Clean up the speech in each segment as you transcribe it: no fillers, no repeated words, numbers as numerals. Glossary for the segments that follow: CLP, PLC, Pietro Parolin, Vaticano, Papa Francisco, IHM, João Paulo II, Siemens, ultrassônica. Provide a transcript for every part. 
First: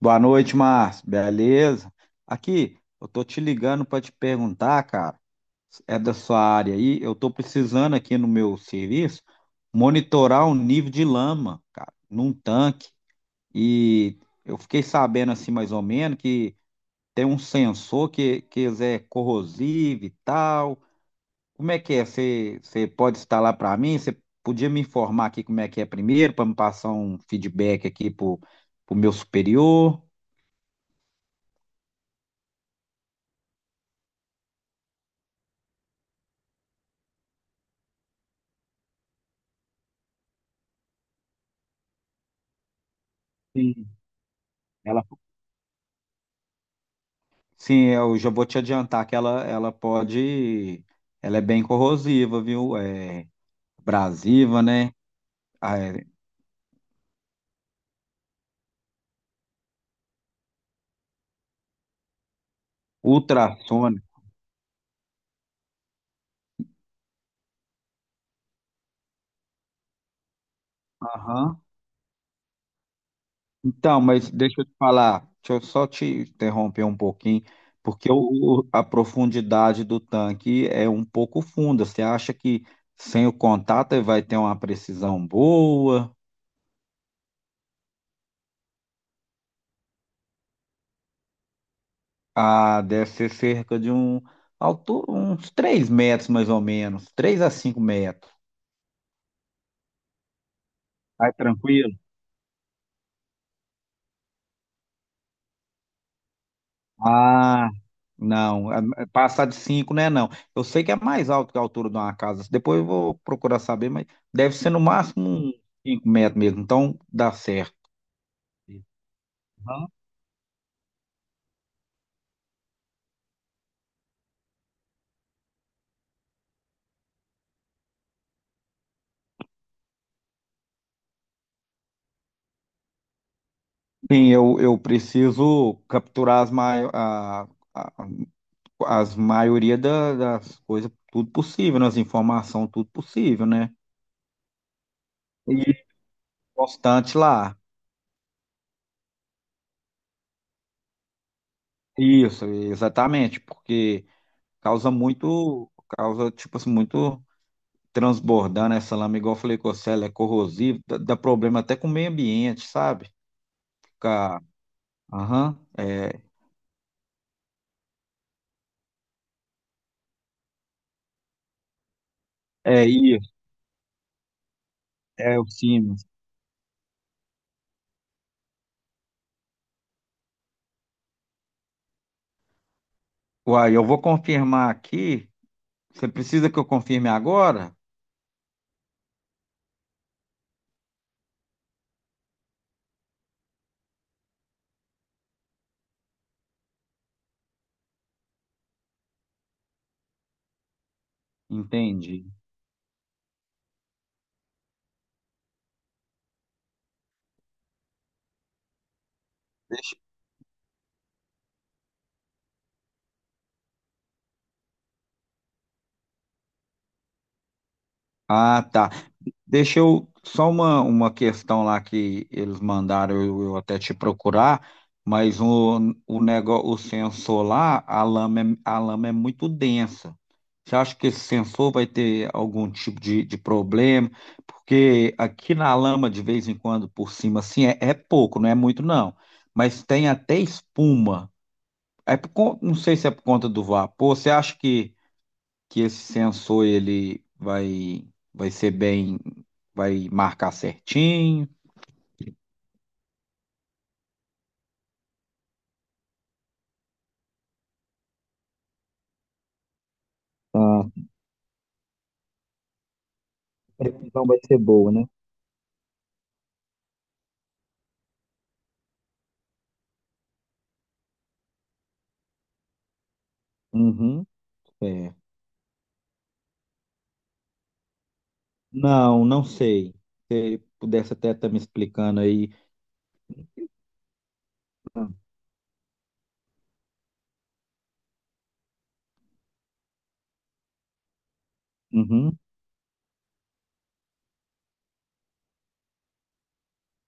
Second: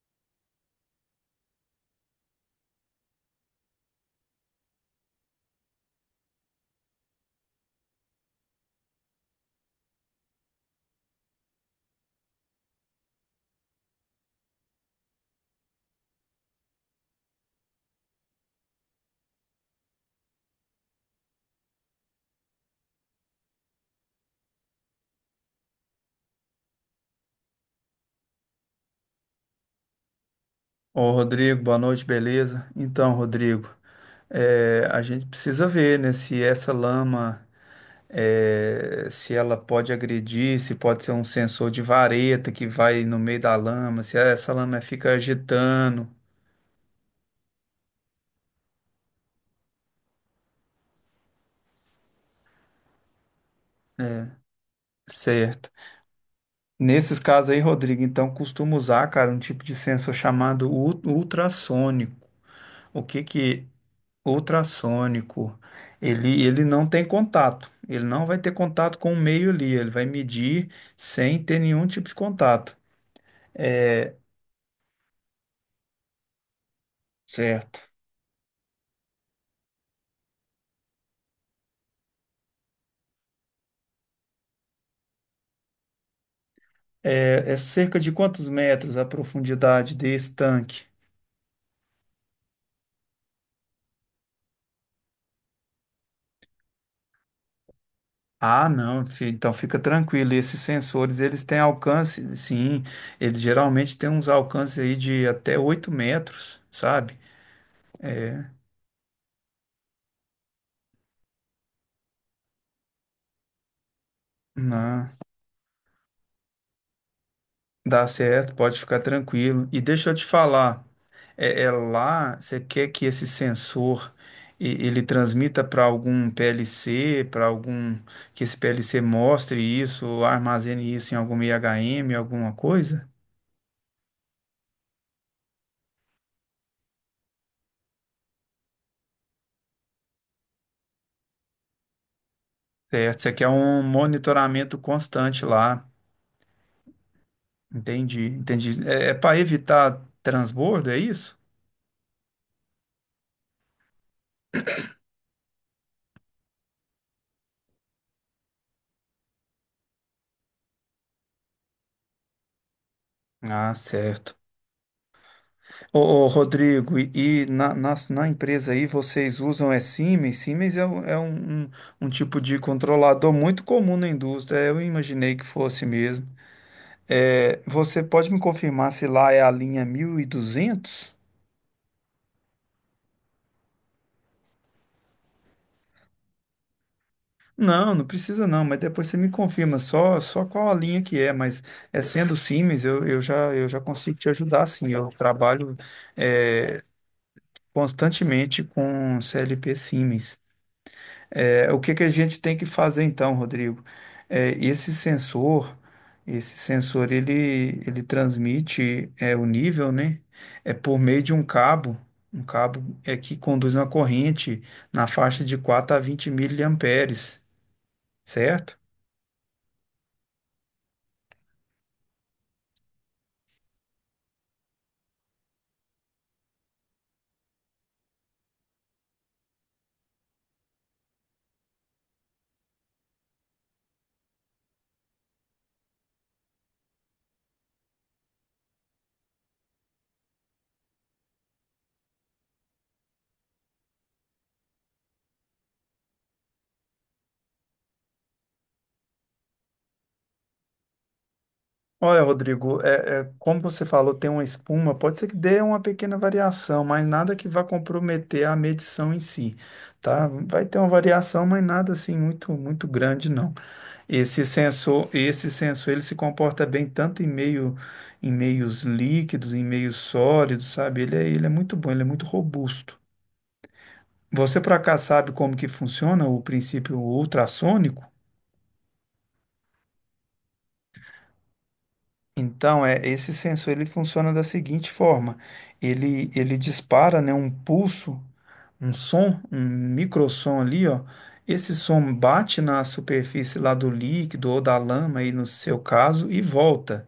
Boa noite, Márcio. Beleza? Aqui, eu tô te ligando para te perguntar, cara. É da sua área aí? Eu tô precisando aqui no meu serviço monitorar o nível de lama, cara, num tanque. E eu fiquei sabendo assim mais ou menos que tem um sensor que é corrosivo e tal. Como é que é? Você pode instalar para mim? Você podia me informar aqui como é que é primeiro para me passar um feedback aqui pro meu superior? Ô, Rodrigo, boa noite, beleza? Então, Rodrigo, a gente precisa ver, né, se essa lama, se ela pode agredir, se pode ser um sensor de vareta que vai no meio da Sim. lama, se essa lama fica agitando, Sim, eu já vou te adiantar que ela pode, ela é bem corrosiva, viu? É abrasiva, né? certo? Ah, é, Nesses casos aí, Rodrigo, então costumo usar, cara, um tipo de sensor chamado ultrassônico. O que que ultrassônica. ultrassônico, ele não tem contato. Ele não vai ter contato com o meio ali. Ele vai medir sem ter Aham. nenhum tipo de contato. Então, É, mas deixa eu te falar, deixa eu só te interromper um pouquinho, certo. porque a profundidade do tanque é um pouco funda. Você acha que sem o contato ele vai ter uma precisão boa? É, é cerca de quantos metros a profundidade desse tanque? Ah, deve ser cerca de um, altura, uns 3 metros mais ou menos, 3 a 5 metros. Ah, não, então fica tranquilo. Esses sensores, Vai eles têm tranquilo? alcance, sim, eles geralmente têm uns alcances aí de até 8 metros, sabe? Ah, não. Passar de 5, né? Não. Eu sei que é mais alto que a altura de uma casa. Depois eu vou procurar saber, mas deve ser no Não, máximo uns 5 metros mesmo. Então dá certo. dá certo, pode ficar tranquilo. E Aham. deixa eu te falar, é, é lá, você quer que esse sensor ele transmita para algum PLC, para algum que esse PLC mostre isso, ou armazene isso em algum IHM, alguma coisa? Sim, eu preciso capturar a- as maioria das coisas, tudo possível, né? As informações, tudo Certo, você possível, quer né? um monitoramento constante E lá. constante lá. Entendi, entendi. É, é para evitar transbordo, é isso? Isso, exatamente, porque causa muito, causa, tipo assim, muito. Transbordando essa lama, igual eu falei com você, ela é corrosiva, dá problema até com o meio ambiente, sabe? Ah, certo. Fica, aham, Ô, é, ô, Rodrigo, e na empresa aí vocês usam é Siemens? Siemens é, um, é um tipo de é isso, controlador muito comum na indústria, eu imaginei é que o fosse Siemens. mesmo. É, você pode me confirmar se lá é a linha 1200? Uai, eu vou confirmar aqui. Você precisa que eu confirme agora? Não, não precisa não, mas depois você me confirma só, só qual a linha que é, mas é sendo Siemens, eu já, eu já consigo te ajudar sim, eu trabalho é, constantemente com CLP Siemens. É, o que que a Entendi. gente tem que fazer então, Rodrigo? É, esse sensor, ele transmite é, o nível, Deixa- né? É por meio de um cabo é que conduz uma corrente na faixa de 4 a 20 miliamperes, ah, certo? tá. Deixa eu só uma questão lá que eles mandaram eu até te procurar, mas o negócio, o sensor lá, a lama é muito densa. Você acha que esse sensor vai ter algum tipo de problema? Porque aqui na lama, de vez em quando, por cima, assim, é pouco, não é muito, não. Mas tem até espuma. É não sei se é por conta do vapor. Você acha que esse sensor ele vai ser bem, vai marcar certinho. Olha, Rodrigo, é, é, como você falou, tem uma espuma, pode ser que dê uma pequena variação, mas nada que vá comprometer a medição em si, tá? Vai ter A uma variação, mas nada assim muito, muito grande, não. precisão vai Esse ser boa, né? sensor, esse sensor, ele se comporta bem tanto em meio, em meios líquidos, em meios sólidos, sabe? Ele é muito bom, ele é muito robusto. Uhum, Você por acaso é. sabe como que funciona o princípio ultrassônico? Não, não sei. Se pudesse até estar me explicando aí. Então, é, esse sensor ele funciona da seguinte forma: ele dispara, né, um pulso, um som, um microsom ali, ó. Esse som Uhum. bate na superfície lá do líquido ou da lama, aí no seu caso, e volta,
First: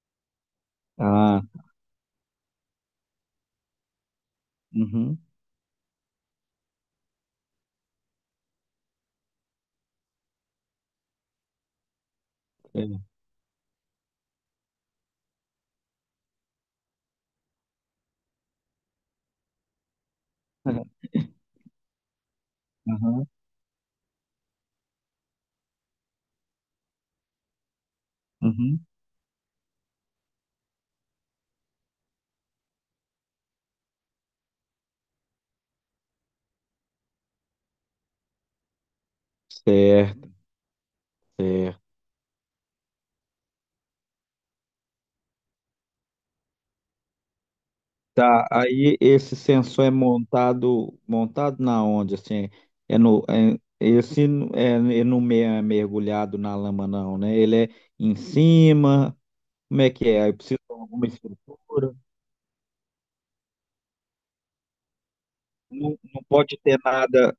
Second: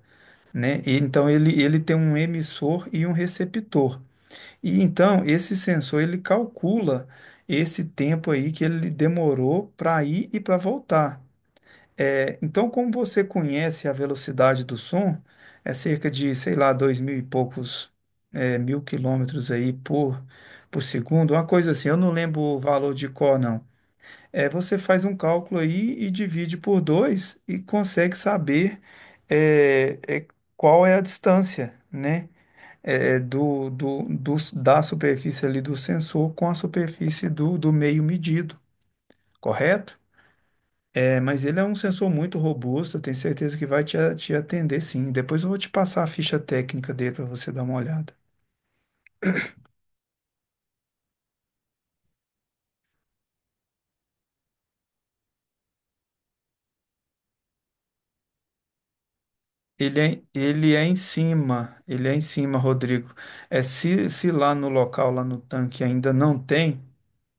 né? E então, Ah, ele tem um emissor e um receptor. E uhum. então, esse sensor ele calcula esse tempo aí que ele demorou para ir e para voltar. É, então, como É. você conhece a velocidade do som, é cerca de, sei lá, dois mil e poucos é, mil quilômetros aí por segundo, uma coisa assim, eu não lembro o valor de Uhum. cor, não. É, você faz um cálculo aí e divide por dois e consegue saber Uhum. é, é, qual é a distância, né? É, da superfície ali do sensor com a superfície do meio medido, correto? Certo. É, mas ele é um Certo. sensor muito robusto, eu tenho certeza que vai te, te atender sim. Depois eu vou te passar a ficha técnica dele para você dar uma olhada. Tá, aí esse sensor é montado, montado na onde, assim, é no, é- esse n- é, ele não me- é mergulhado na lama não, né? Ele é em cima, como é Ele que é, é? Aí precisa de ele é em alguma cima, estrutura, ele é em cima, Rodrigo. É se, se lá no local, lá no tanque não, ainda não não pode ter tem, nada,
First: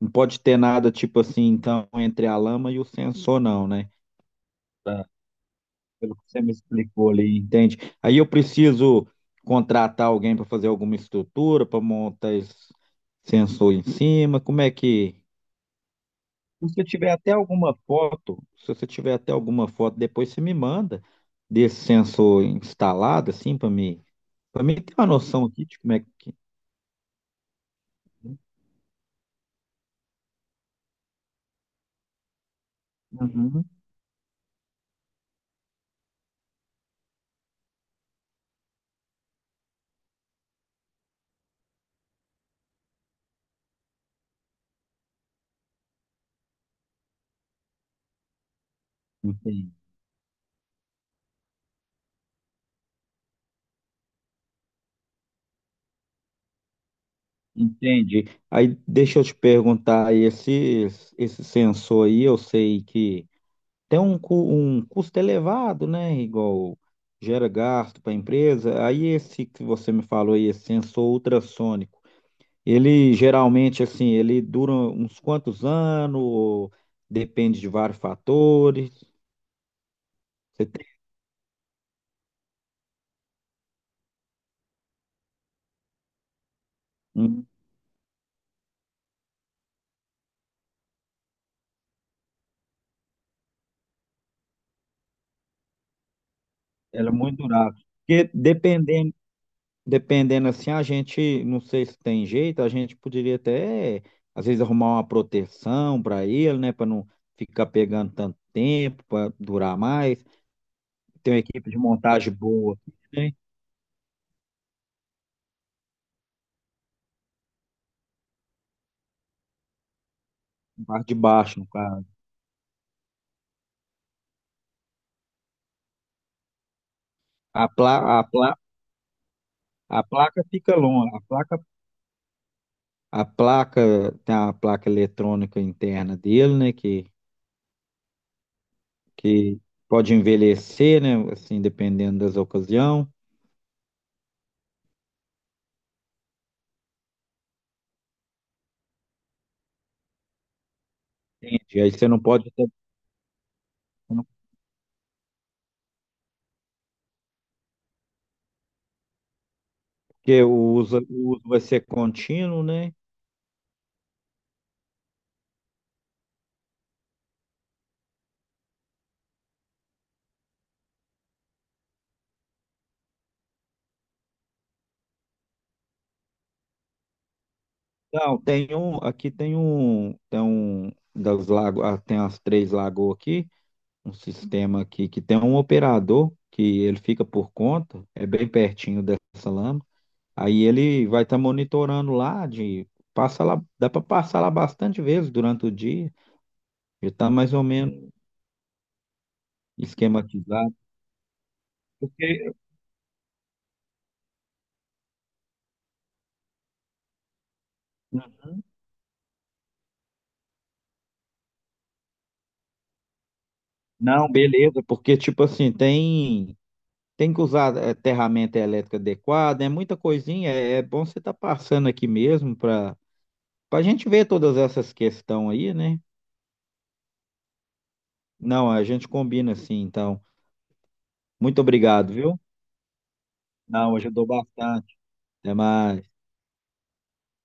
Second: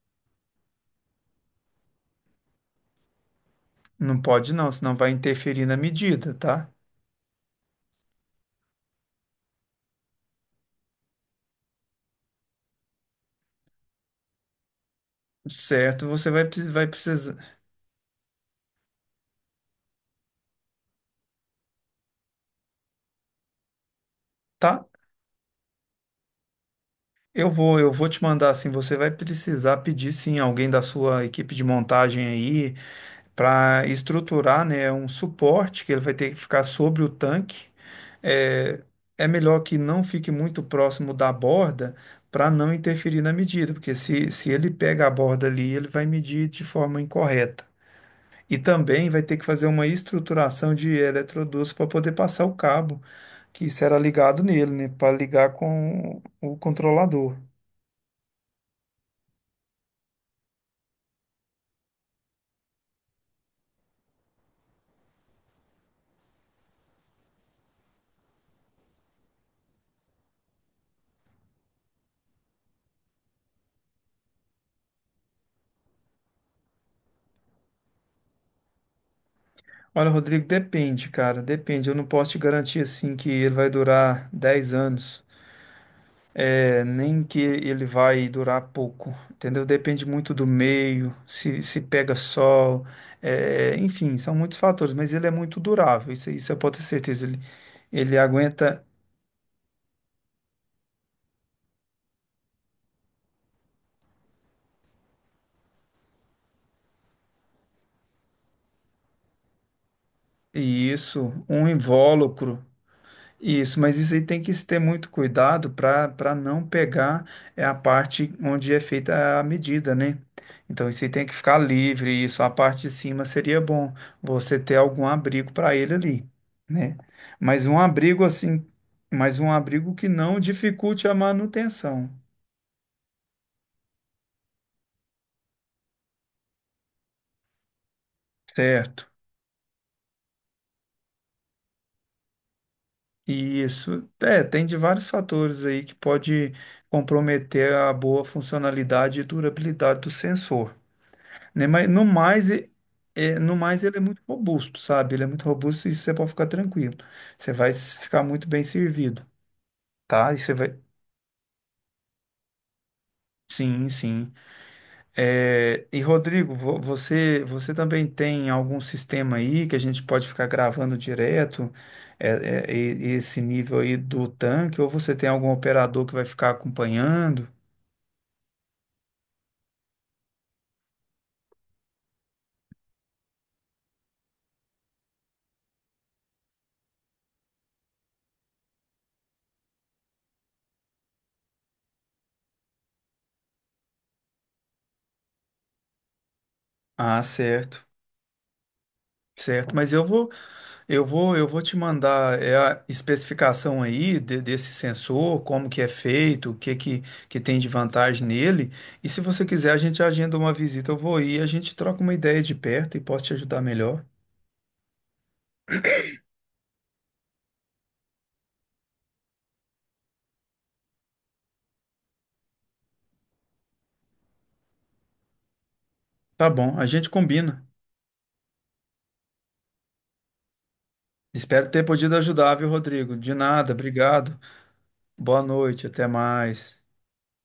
não pode ter nada tipo assim, então, entre a lama e o sensor não, né? não pode não, senão Tá. vai interferir na Pelo que medida, você me tá? explicou ali, entende? Aí eu preciso contratar alguém para fazer alguma estrutura, para montar esse sensor em cima, como é que. Certo, você vai, Se você vai tiver até precisar, alguma foto, se você tiver até alguma foto, depois você me manda desse sensor instalado, assim, para mim tá? ter uma noção aqui de como é que. Eu vou te mandar assim, você vai precisar pedir sim alguém da sua equipe de montagem aí, Uhum. para estruturar, né, um suporte que ele vai ter que ficar sobre o tanque. É, é melhor que não fique muito próximo da borda para não interferir na medida, porque se ele pega a borda ali, ele vai medir de forma incorreta. E também vai ter que fazer Entendi. uma estruturação de eletrodutos para poder passar o cabo que será ligado nele, né, para ligar com o controlador. Entendi. Aí deixa eu te perguntar, esse sensor aí, eu sei que tem um, um custo elevado, né? Igual gera gasto para a empresa. Aí esse que você me falou aí, esse sensor ultrassônico. Ele geralmente, assim, ele dura uns quantos anos, depende de vários fatores. Olha, Rodrigo, Você tem, depende, cara, depende. Eu não posso te garantir assim que ele vai durar 10 anos. É, nem que hum, ele vai durar pouco, entendeu? Depende muito do meio, se pega sol, é, enfim, são muitos fatores, mas ele é muito durável, isso eu posso ter ela é certeza. muito Ele, durável. ele Porque aguenta dependendo, dependendo assim, a gente, não sei se tem jeito, a gente poderia até, às vezes, arrumar uma proteção para ele, né, para não ficar pegando tanto tempo, para durar mais. isso, Tem uma um equipe de montagem invólucro. boa, né? Isso, mas isso aí tem que se ter muito cuidado para não pegar é a parte onde é feita a medida, né? Então isso aí Parte de tem que ficar baixo, no caso. livre, isso, a parte de cima seria bom você ter algum abrigo para ele ali, né? Mas A um pla, a abrigo pla, assim, mas um abrigo a que não placa fica dificulte a longa, manutenção, a placa tem a placa eletrônica interna dele, né? Certo? Que pode envelhecer, né? Assim, dependendo das ocasiões. E isso, é, tem de vários fatores aí que pode comprometer a boa funcionalidade e durabilidade do sensor. Né? Entendi. Mas Aí no você não mais, pode ter, é, no mais ele é muito robusto, sabe? Ele é muito robusto e você pode ficar tranquilo. Você vai ficar muito bem servido, tá? E porque você vai. O uso vai ser contínuo, né? Sim, sim. É, e Rodrigo, você, você também tem algum sistema aí que a gente pode ficar gravando direto é, é, esse nível aí do tanque, ou você tem algum operador que vai ficar acompanhando? Não, tem um, aqui tem um das lago, ah, tem as três lagoas aqui, um sistema aqui que tem um operador que ele fica por conta, é bem pertinho dessa lama. Aí ele vai estar monitorando lá de passa lá, dá para passar lá bastante vezes durante o dia, já Ah, está mais ou certo, menos certo. Mas eu vou esquematizado. eu vou te mandar Porque é, a especificação aí desse sensor, como que é feito, o que que tem de vantagem nele. E se você quiser, a gente agenda uma visita, eu vou ir, a gente troca uma ideia de perto e posso te ajudar melhor. não, beleza, porque tipo assim, tem tem que usar ferramenta elétrica adequada, é muita coisinha, é, é bom você estar passando aqui mesmo para para a gente ver todas essas questões aí, né? Tá bom, a gente combina. Não, a gente combina assim, então. Muito Espero ter obrigado, podido viu? ajudar, viu, Rodrigo? De nada, Não, ajudou obrigado. bastante. Boa Até noite, até mais. mais.